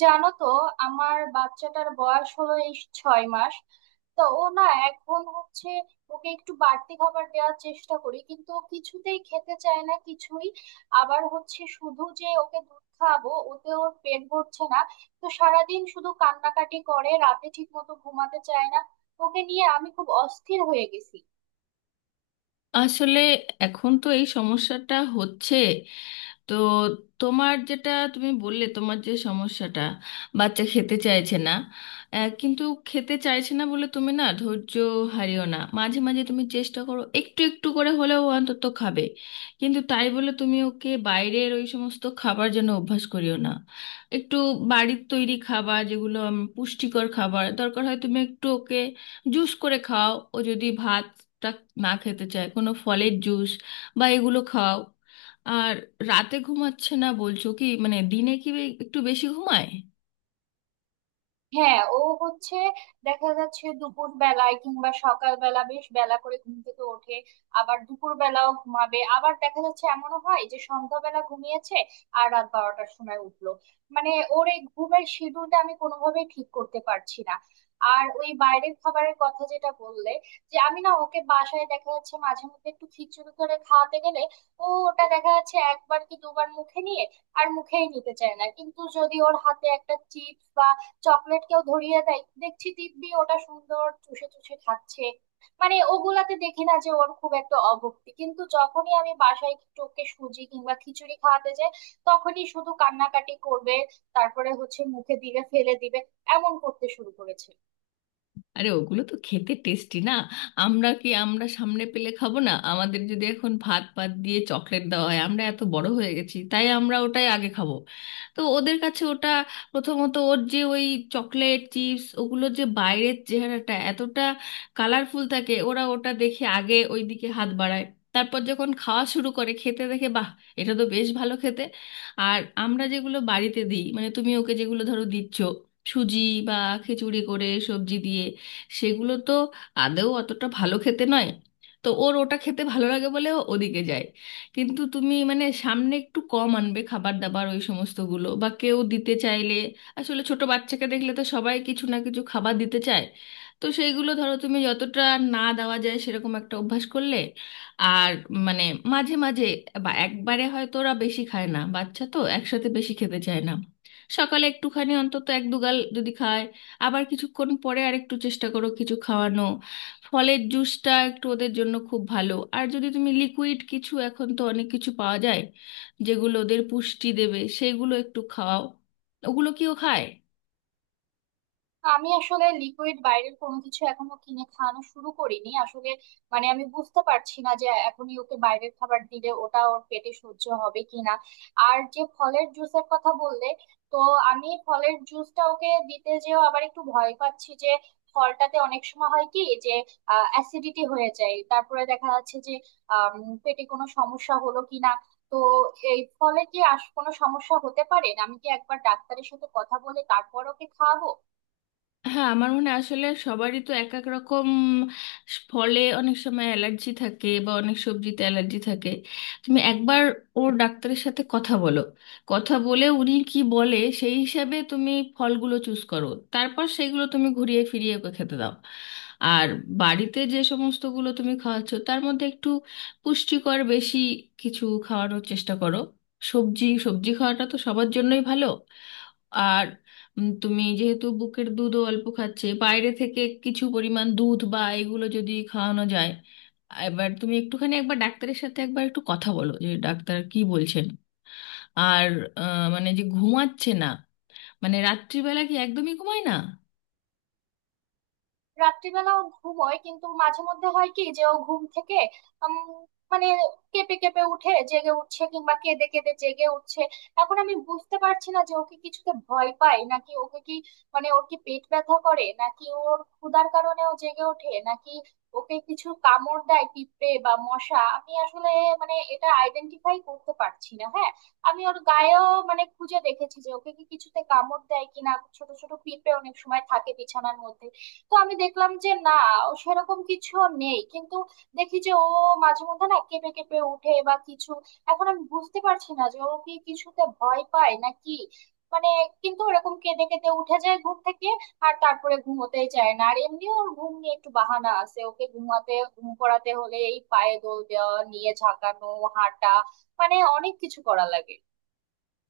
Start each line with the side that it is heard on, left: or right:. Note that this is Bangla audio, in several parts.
right: জানো তো, আমার বাচ্চাটার বয়স হলো এই 6 মাস। তো ও না, এখন হচ্ছে ওকে একটু বাড়তি খাবার দেওয়ার চেষ্টা করি কিন্তু ও কিছুতেই খেতে চায় না কিছুই। আবার হচ্ছে শুধু যে ওকে দুধ খাওয়াবো ওতে ওর পেট ভরছে না। তো সারাদিন শুধু কান্নাকাটি করে, রাতে ঠিক মতো ঘুমাতে চায় না। ওকে নিয়ে আমি খুব অস্থির হয়ে গেছি।
left: আসলে এখন তো এই সমস্যাটা হচ্ছে, তো তোমার যেটা তুমি বললে, তোমার যে সমস্যাটা বাচ্চা খেতে চাইছে না। কিন্তু খেতে চাইছে না বলে তুমি না ধৈর্য হারিও না। মাঝে মাঝে তুমি চেষ্টা করো, একটু একটু করে হলেও ও অন্তত খাবে। কিন্তু তাই বলে তুমি ওকে বাইরের ওই সমস্ত খাবার যেন অভ্যাস করিও না। একটু বাড়ির তৈরি খাবার, যেগুলো পুষ্টিকর খাবার দরকার হয়, তুমি একটু ওকে জুস করে খাও। ও যদি ভাতটা না খেতে চায়, কোনো ফলের জুস বা এগুলো খাও। আর রাতে ঘুমাচ্ছে না বলছো, কি মানে দিনে কি একটু বেশি ঘুমায়?
right: হ্যাঁ, ও হচ্ছে দেখা যাচ্ছে দুপুর বেলায় কিংবা সকাল বেলা বেশ বেলা করে ঘুম থেকে ওঠে। আবার দুপুর বেলাও ঘুমাবে, আবার দেখা যাচ্ছে এমনও হয় যে সন্ধ্যাবেলা ঘুমিয়েছে আর রাত 12টার সময় উঠলো। মানে, ওর এই ঘুমের শিডিউলটা আমি কোনোভাবেই ঠিক করতে পারছি না। আর ওই বাইরের খাবারের কথা যেটা বললে, যে আমি না ওকে বাসায় দেখা যাচ্ছে মাঝে মধ্যে একটু খিচুড়ি করে খাওয়াতে গেলে ও ওটা দেখা যাচ্ছে একবার কি দুবার মুখে নিয়ে আর মুখেই নিতে চায় না। কিন্তু যদি ওর হাতে একটা চিপস চকলেট কেউ ধরিয়ে দেয় দেখছি দিব্যি ওটা সুন্দর চুষে চুষে খাচ্ছে। মানে ওগুলাতে দেখি না যে ওর খুব একটা অভক্তি, কিন্তু যখনই আমি বাসায় একটু ওকে সুজি কিংবা খিচুড়ি খাওয়াতে যাই তখনই শুধু কান্নাকাটি করবে। তারপরে হচ্ছে মুখে দিলে ফেলে দিবে, এমন করতে শুরু করেছে।
left: আরে ওগুলো তো খেতে টেস্টি না। আমরা কি আমরা সামনে পেলে খাবো না? আমাদের যদি এখন ভাত ভাত দিয়ে চকলেট দেওয়া হয়, আমরা এত বড় হয়ে গেছি তাই আমরা ওটাই আগে খাবো। তো ওদের কাছে ওটা প্রথমত ওর যে ওই চকলেট চিপস ওগুলো যে বাইরের চেহারাটা এতটা কালারফুল থাকে, ওরা ওটা দেখে আগে ওই দিকে হাত বাড়ায়। তারপর যখন খাওয়া শুরু করে, খেতে দেখে বাহ, এটা তো বেশ ভালো খেতে। আর আমরা যেগুলো বাড়িতে দিই, মানে তুমি ওকে যেগুলো ধরো দিচ্ছ, সুজি বা খিচুড়ি করে সবজি দিয়ে, সেগুলো তো আদৌ অতটা ভালো খেতে নয়। তো ওর ওটা খেতে ভালো লাগে বলে ও ওদিকে যায়। কিন্তু তুমি মানে সামনে একটু কম আনবে খাবার দাবার ওই সমস্তগুলো, বা কেউ দিতে চাইলে, আসলে ছোট বাচ্চাকে দেখলে তো সবাই কিছু না কিছু খাবার দিতে চায়, তো সেইগুলো ধরো তুমি যতটা না দেওয়া যায় সেরকম একটা অভ্যাস করলে। আর মানে মাঝে মাঝে বা একবারে হয়তো ওরা বেশি খায় না, বাচ্চা তো একসাথে বেশি খেতে চায় না। সকালে একটুখানি অন্তত এক দুগাল যদি খায়, আবার কিছুক্ষণ পরে আরেকটু চেষ্টা করো কিছু খাওয়ানো। ফলের জুসটা একটু ওদের জন্য খুব ভালো। আর যদি তুমি লিকুইড কিছু, এখন তো অনেক কিছু পাওয়া যায় যেগুলো ওদের পুষ্টি দেবে, সেগুলো একটু খাওয়াও। ওগুলো কিও খায়?
right: আমি আসলে লিকুইড বাইরের কোনো কিছু এখনো কিনে খাওয়ানো শুরু করিনি আসলে। মানে, আমি বুঝতে পারছি না যে এখনই ওকে বাইরের খাবার দিলে ওটা ওর পেটে সহ্য হবে কিনা। আর যে ফলের জুসের কথা বললে, তো আমি ফলের জুসটা ওকে দিতে যেও আবার একটু ভয় পাচ্ছি যে ফলটাতে অনেক সময় হয় কি, যে অ্যাসিডিটি হয়ে যায়, তারপরে দেখা যাচ্ছে যে আম, পেটে কোনো সমস্যা হলো কিনা। তো এই ফলে কি কোনো সমস্যা হতে পারে, আমি কি একবার ডাক্তারের সাথে কথা বলে তারপর ওকে খাওয়াবো?
left: হ্যাঁ, আমার মনে হয় আসলে সবারই তো এক এক রকম, ফলে অনেক সময় অ্যালার্জি থাকে বা অনেক সবজিতে অ্যালার্জি থাকে। তুমি একবার ওর ডাক্তারের সাথে কথা বলো। কথা বলে উনি কি বলে সেই হিসাবে তুমি ফলগুলো চুজ করো। তারপর সেইগুলো তুমি ঘুরিয়ে ফিরিয়ে ওকে খেতে দাও। আর বাড়িতে যে সমস্তগুলো তুমি খাওয়াচ্ছ তার মধ্যে একটু পুষ্টিকর বেশি কিছু খাওয়ানোর চেষ্টা করো। সবজি সবজি খাওয়াটা তো সবার জন্যই ভালো। আর তুমি যেহেতু বুকের দুধও অল্প খাচ্ছে, বাইরে থেকে কিছু পরিমাণ দুধ বা এগুলো যদি খাওয়ানো যায়। এবার তুমি একটুখানি একবার ডাক্তারের সাথে একবার একটু কথা বলো যে ডাক্তার কি বলছেন। আর মানে যে ঘুমাচ্ছে না, মানে রাত্রিবেলা কি একদমই ঘুমায় না?
right: রাত্রিবেলা ও ঘুমোয় কিন্তু মাঝে মধ্যে হয় কি যে ও ঘুম থেকে উম, মানে কেঁপে কেঁপে উঠে জেগে উঠছে কিংবা কেঁদে কেঁদে জেগে উঠছে। এখন আমি বুঝতে পারছি না যে ওকে কিছুতে ভয় পায় নাকি, ওকে কি মানে ওর কি পেট ব্যথা করে নাকি ওর ক্ষুধার কারণে ও জেগে ওঠে নাকি ওকে কিছু কামড় দেয় পিঁপড়ে বা মশা। আমি আসলে মানে এটা আইডেন্টিফাই করতে পারছি না। হ্যাঁ, আমি ওর গায়েও মানে খুঁজে দেখেছি যে ওকে কি কিছুতে কামড় দেয় কিনা। ছোট ছোট পিঁপড়ে অনেক সময় থাকে বিছানার মধ্যে। তো আমি দেখলাম যে না, ও সেরকম কিছু নেই। কিন্তু দেখি যে ও মাঝে মধ্যে না কেঁপে কেঁপে উঠে বা কিছু। এখন আমি বুঝতে পারছি না যে ও কি কিছুতে ভয় পায় না কি, মানে, কিন্তু ওরকম কেঁদে কেঁদে উঠে যায় ঘুম থেকে। আর তারপরে ঘুমোতেই চায় না, আর এমনি ওর ঘুম নিয়ে একটু বাহানা আছে, ওকে ঘুমাতে ঘুম করাতে হলে এই পায়ে দোল দেওয়া নিয়ে ঝাঁকানো, হাঁটা, মানে অনেক কিছু করা লাগে।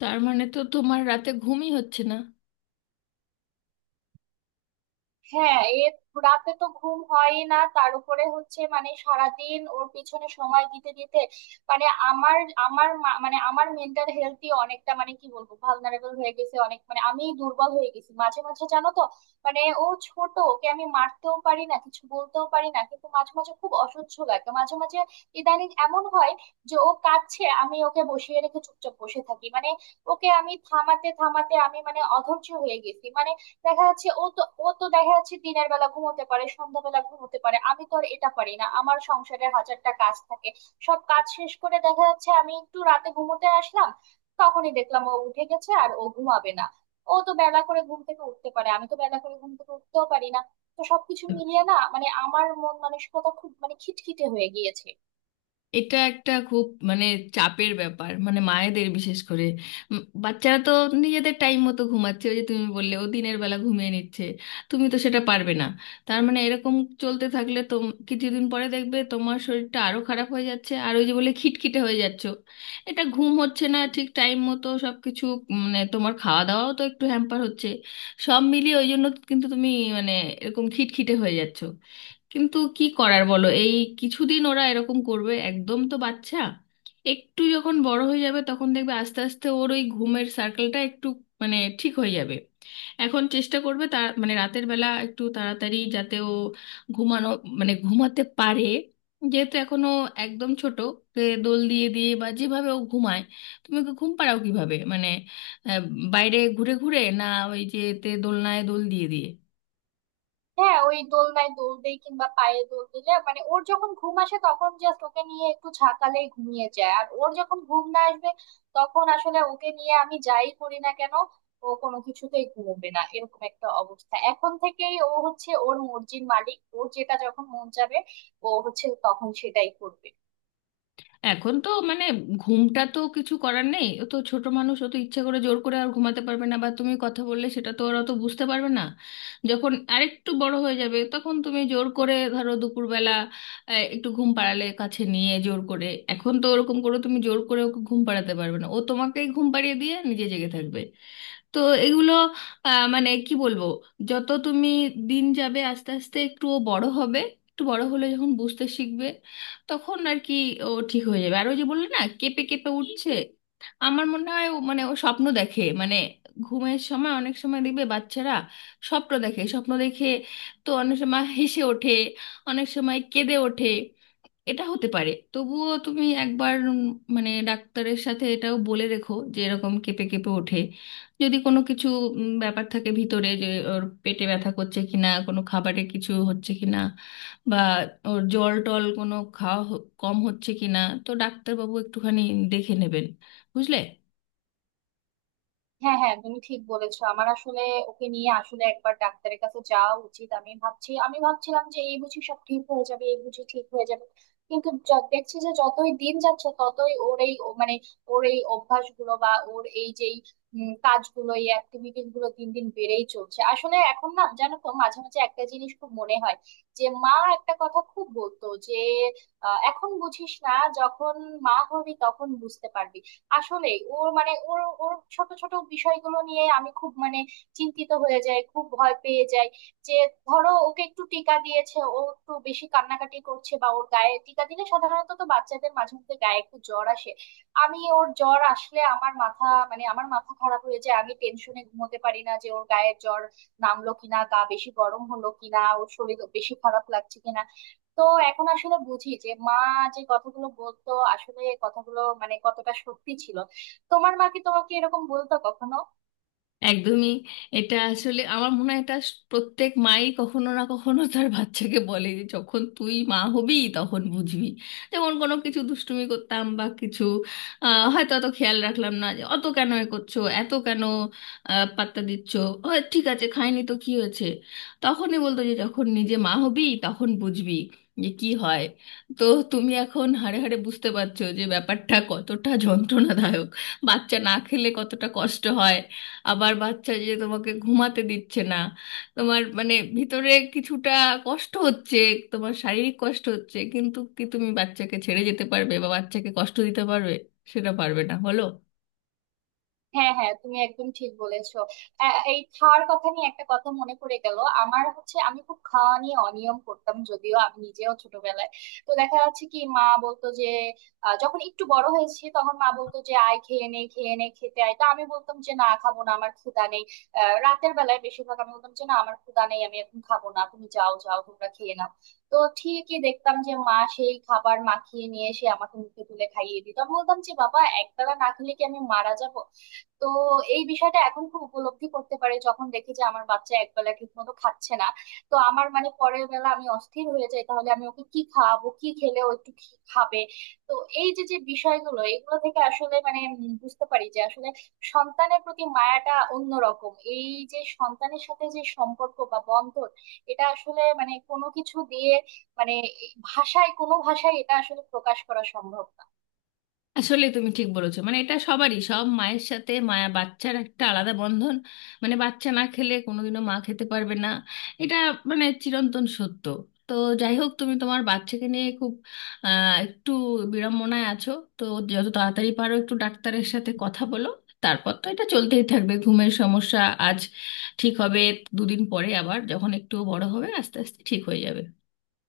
left: তার মানে তো তোমার রাতে ঘুমই হচ্ছে না।
right: হ্যাঁ, এর রাতে তো ঘুম হয়ই না, তার উপরে হচ্ছে মানে সারাদিন ওর পিছনে সময় দিতে দিতে মানে আমার আমার মানে আমার মেন্টাল হেলথই অনেকটা মানে কি বলবো ভালনারেবল হয়ে গেছে, অনেক মানে আমি দুর্বল হয়ে গেছি মাঝে মাঝে, জানো তো। মানে ও ছোট, ওকে আমি মারতেও পারি না কিছু বলতেও পারি না কিন্তু মাঝে মাঝে খুব অসহ্য লাগে মাঝে মাঝে। ইদানিং এমন হয় যে ও কাঁদছে আমি ওকে বসিয়ে রেখে চুপচাপ বসে থাকি, মানে ওকে আমি থামাতে থামাতে আমি মানে অধৈর্য হয়ে গেছি। মানে দেখা যাচ্ছে ও তো দেখা যাচ্ছে দিনের বেলা ঘুমোতে পারে, সন্ধ্যাবেলা ঘুমোতে পারে, আমি তো আর এটা পারি না, আমার সংসারের হাজারটা কাজ থাকে। সব কাজ শেষ করে দেখা যাচ্ছে আমি একটু রাতে ঘুমোতে আসলাম, তখনই দেখলাম ও উঠে গেছে আর ও ঘুমাবে না। ও তো বেলা করে ঘুম থেকে উঠতে পারে, আমি তো বেলা করে ঘুম থেকে উঠতেও পারি না। তো সবকিছু মিলিয়ে না মানে আমার মন মানসিকতা খুব মানে খিটখিটে হয়ে গিয়েছে।
left: এটা একটা খুব মানে চাপের ব্যাপার, মানে মায়েদের বিশেষ করে। বাচ্চারা তো নিজেদের টাইম মতো ঘুমাচ্ছে, ওই যে তুমি বললে ও দিনের বেলা ঘুমিয়ে নিচ্ছে, তুমি তো সেটা পারবে না। তার মানে এরকম চলতে থাকলে তো কিছুদিন পরে দেখবে তোমার শরীরটা আরো খারাপ হয়ে যাচ্ছে, আর ওই যে বলে খিটখিটে হয়ে যাচ্ছ। এটা ঘুম হচ্ছে না ঠিক টাইম মতো সব কিছু, মানে তোমার খাওয়া দাওয়াও তো একটু হ্যাম্পার হচ্ছে, সব মিলিয়ে ওই জন্য কিন্তু তুমি মানে এরকম খিটখিটে হয়ে যাচ্ছ। কিন্তু কি করার বলো, এই কিছুদিন ওরা এরকম করবে, একদম তো বাচ্চা। একটু যখন বড় হয়ে যাবে তখন দেখবে আস্তে আস্তে ওর ওই ঘুমের সার্কেলটা একটু মানে ঠিক হয়ে যাবে। এখন চেষ্টা করবে, তার মানে রাতের বেলা একটু তাড়াতাড়ি যাতে ও ঘুমানো মানে ঘুমাতে পারে। যেহেতু এখনো একদম ছোট, ওকে দোল দিয়ে দিয়ে বা যেভাবে ও ঘুমায়, তুমি ওকে ঘুম পাড়াও কিভাবে মানে? আহ, বাইরে ঘুরে ঘুরে না ওই যে তে দোলনায় দোল দিয়ে দিয়ে?
right: হ্যাঁ, ওই দোলনায় দোল দেই কিংবা পায়ে দোল দিলে মানে ওর যখন ঘুম আসে তখন জাস্ট ওকে নিয়ে একটু ঝাঁকালেই ঘুমিয়ে যায়, আর ওর যখন ঘুম না আসবে তখন আসলে ওকে নিয়ে আমি যাই করি না কেন ও কোনো কিছুতেই ঘুমোবে না। এরকম একটা অবস্থা, এখন থেকেই ও হচ্ছে ওর মর্জির মালিক, ওর যেটা যখন মন যাবে ও হচ্ছে তখন সেটাই করবে।
left: এখন তো মানে ঘুমটা তো কিছু করার নেই, ও তো ছোট মানুষ, ও তো ইচ্ছে করে জোর করে আর ঘুমাতে পারবে না, বা তুমি কথা বললে সেটা তো ওরা তো বুঝতে পারবে না। যখন আরেকটু বড় হয়ে যাবে তখন তুমি জোর করে ধরো দুপুরবেলা একটু ঘুম পাড়ালে কাছে নিয়ে জোর করে। এখন তো ওরকম করে তুমি জোর করে ওকে ঘুম পাড়াতে পারবে না, ও তোমাকেই ঘুম পাড়িয়ে দিয়ে নিজে জেগে থাকবে। তো এগুলো মানে কি বলবো, যত তুমি দিন যাবে আস্তে আস্তে একটু ও বড় হবে, একটু বড় হলে যখন বুঝতে শিখবে তখন আর কি ও ঠিক হয়ে যাবে। আর ওই যে বললে না কেঁপে কেঁপে উঠছে, আমার মনে হয় ও মানে ও স্বপ্ন দেখে, মানে ঘুমের সময় অনেক সময় দেখবে বাচ্চারা স্বপ্ন দেখে স্বপ্ন দেখে, তো অনেক সময় হেসে ওঠে, অনেক সময় কেঁদে ওঠে। এটা হতে পারে, তবুও তুমি একবার মানে ডাক্তারের সাথে এটাও বলে রেখো যে এরকম কেঁপে কেঁপে ওঠে, যদি কোনো কিছু ব্যাপার থাকে ভিতরে, যে ওর পেটে ব্যথা করছে কিনা, কোনো খাবারে কিছু হচ্ছে কিনা, বা ওর জল টল কোনো খাওয়া কম হচ্ছে কিনা, তো ডাক্তারবাবু একটুখানি দেখে নেবেন, বুঝলে?
right: হ্যাঁ হ্যাঁ, তুমি ঠিক বলেছো। আমার আসলে ওকে নিয়ে আসলে একবার ডাক্তারের কাছে যাওয়া উচিত, আমি ভাবছি, আমি ভাবছিলাম যে এই বুঝি সব ঠিক হয়ে যাবে এই বুঝি ঠিক হয়ে যাবে। কিন্তু দেখছি যে যতই দিন যাচ্ছে ততই ওর এই ও মানে ওর এই অভ্যাসগুলো বা ওর এই যেই কাজগুলো এই অ্যাক্টিভিটিস গুলো দিন দিন বেড়েই চলছে আসলে। এখন না জানো তো মাঝে মাঝে একটা জিনিস খুব মনে হয় যে মা একটা কথা খুব বলতো যে এখন বুঝিস না, যখন মা হবি তখন বুঝতে পারবি। আসলে ওর মানে ওর ওর ছোট ছোট বিষয়গুলো নিয়ে আমি খুব মানে চিন্তিত হয়ে যাই খুব ভয় পেয়ে যাই। যে ধরো ওকে একটু টিকা দিয়েছে ও একটু বেশি কান্নাকাটি করছে বা ওর গায়ে টিকা দিলে সাধারণত তো বাচ্চাদের মাঝে মধ্যে গায়ে একটু জ্বর আসে। আমি ওর জ্বর আসলে আমার মাথা মানে আমার মাথা খারাপ হয়ে যায়, আমি টেনশনে ঘুমোতে পারি না যে ওর গায়ে জ্বর নামলো কিনা, গা বেশি গরম হলো কিনা, ওর শরীর বেশি খারাপ লাগছে কিনা। তো এখন আসলে বুঝি যে মা যে কথাগুলো বলতো আসলে এই কথাগুলো মানে কতটা সত্যি ছিল। তোমার মা কি তোমাকে এরকম বলতো কখনো?
left: একদমই। এটা আসলে আমার মনে হয় এটা প্রত্যেক মাই কখনো না কখনো তার বাচ্চাকে বলে যে যখন তুই মা হবি তখন বুঝবি। যেমন কোনো কিছু দুষ্টুমি করতাম বা কিছু হয়তো অত খেয়াল রাখলাম না, যে অত কেন এ করছো, এত কেন পাত্তা দিচ্ছ, ও, ঠিক আছে খাইনি তো কি হয়েছে, তখনই বলতো যে যখন নিজে মা হবি তখন বুঝবি যে কি হয়। তো তুমি এখন হাড়ে হাড়ে বুঝতে পারছো যে ব্যাপারটা কতটা যন্ত্রণাদায়ক, বাচ্চা না খেলে কতটা কষ্ট হয়। আবার বাচ্চা যে তোমাকে ঘুমাতে দিচ্ছে না, তোমার মানে ভিতরে কিছুটা কষ্ট হচ্ছে, তোমার শারীরিক কষ্ট হচ্ছে, কিন্তু কি তুমি বাচ্চাকে ছেড়ে যেতে পারবে, বা বাচ্চাকে কষ্ট দিতে পারবে? সেটা পারবে না বলো।
right: হ্যাঁ হ্যাঁ, তুমি একদম ঠিক বলেছো। এই খাওয়ার কথা নিয়ে একটা কথা মনে পড়ে গেল আমার, হচ্ছে আমি খুব খাওয়া নিয়ে অনিয়ম করতাম যদিও আমি নিজেও ছোটবেলায়। তো দেখা যাচ্ছে কি মা বলতো যে যখন একটু বড় হয়েছি তখন মা বলতো যে আয় খেয়ে নে খেয়ে নে খেতে আয়, তো আমি বলতাম যে না খাবো না আমার ক্ষুধা নেই। রাতের বেলায় বেশিরভাগ আমি বলতাম যে না আমার ক্ষুধা নেই আমি এখন খাবো না তুমি যাও যাও তোমরা খেয়ে নাও। তো ঠিকই দেখতাম যে মা সেই খাবার মাখিয়ে নিয়ে এসে আমাকে মুখে তুলে খাইয়ে দিত, আমি বলতাম যে বাবা একবেলা না খেলে কি আমি মারা যাব। তো এই বিষয়টা এখন খুব উপলব্ধি করতে পারি যখন দেখি যে আমার বাচ্চা একবেলা ঠিক মতো খাচ্ছে না। তো আমার মানে পরের বেলা আমি অস্থির হয়ে যাই, তাহলে আমি ওকে কি খাওয়াবো কি খেলে ও একটু খাবে। তো এই যে যে বিষয়গুলো এগুলো থেকে আসলে মানে বুঝতে পারি যে আসলে সন্তানের প্রতি মায়াটা অন্যরকম, এই যে সন্তানের সাথে যে সম্পর্ক বা বন্ধন এটা আসলে মানে কোনো কিছু দিয়ে মানে ভাষায় কোনো ভাষায় এটা আসলে প্রকাশ করা সম্ভব না।
left: আসলে তুমি ঠিক বলেছো, মানে এটা সবারই সব মায়ের সাথে মায়া, বাচ্চার একটা আলাদা বন্ধন, মানে বাচ্চা না খেলে কোনোদিনও মা খেতে পারবে না, এটা মানে চিরন্তন সত্য। তো যাই হোক, তুমি তোমার বাচ্চাকে নিয়ে খুব একটু বিড়ম্বনায় আছো, তো যত তাড়াতাড়ি পারো একটু ডাক্তারের সাথে কথা বলো। তারপর তো এটা চলতেই থাকবে ঘুমের সমস্যা, আজ ঠিক হবে, দুদিন পরে আবার, যখন একটু বড় হবে আস্তে আস্তে ঠিক হয়ে যাবে।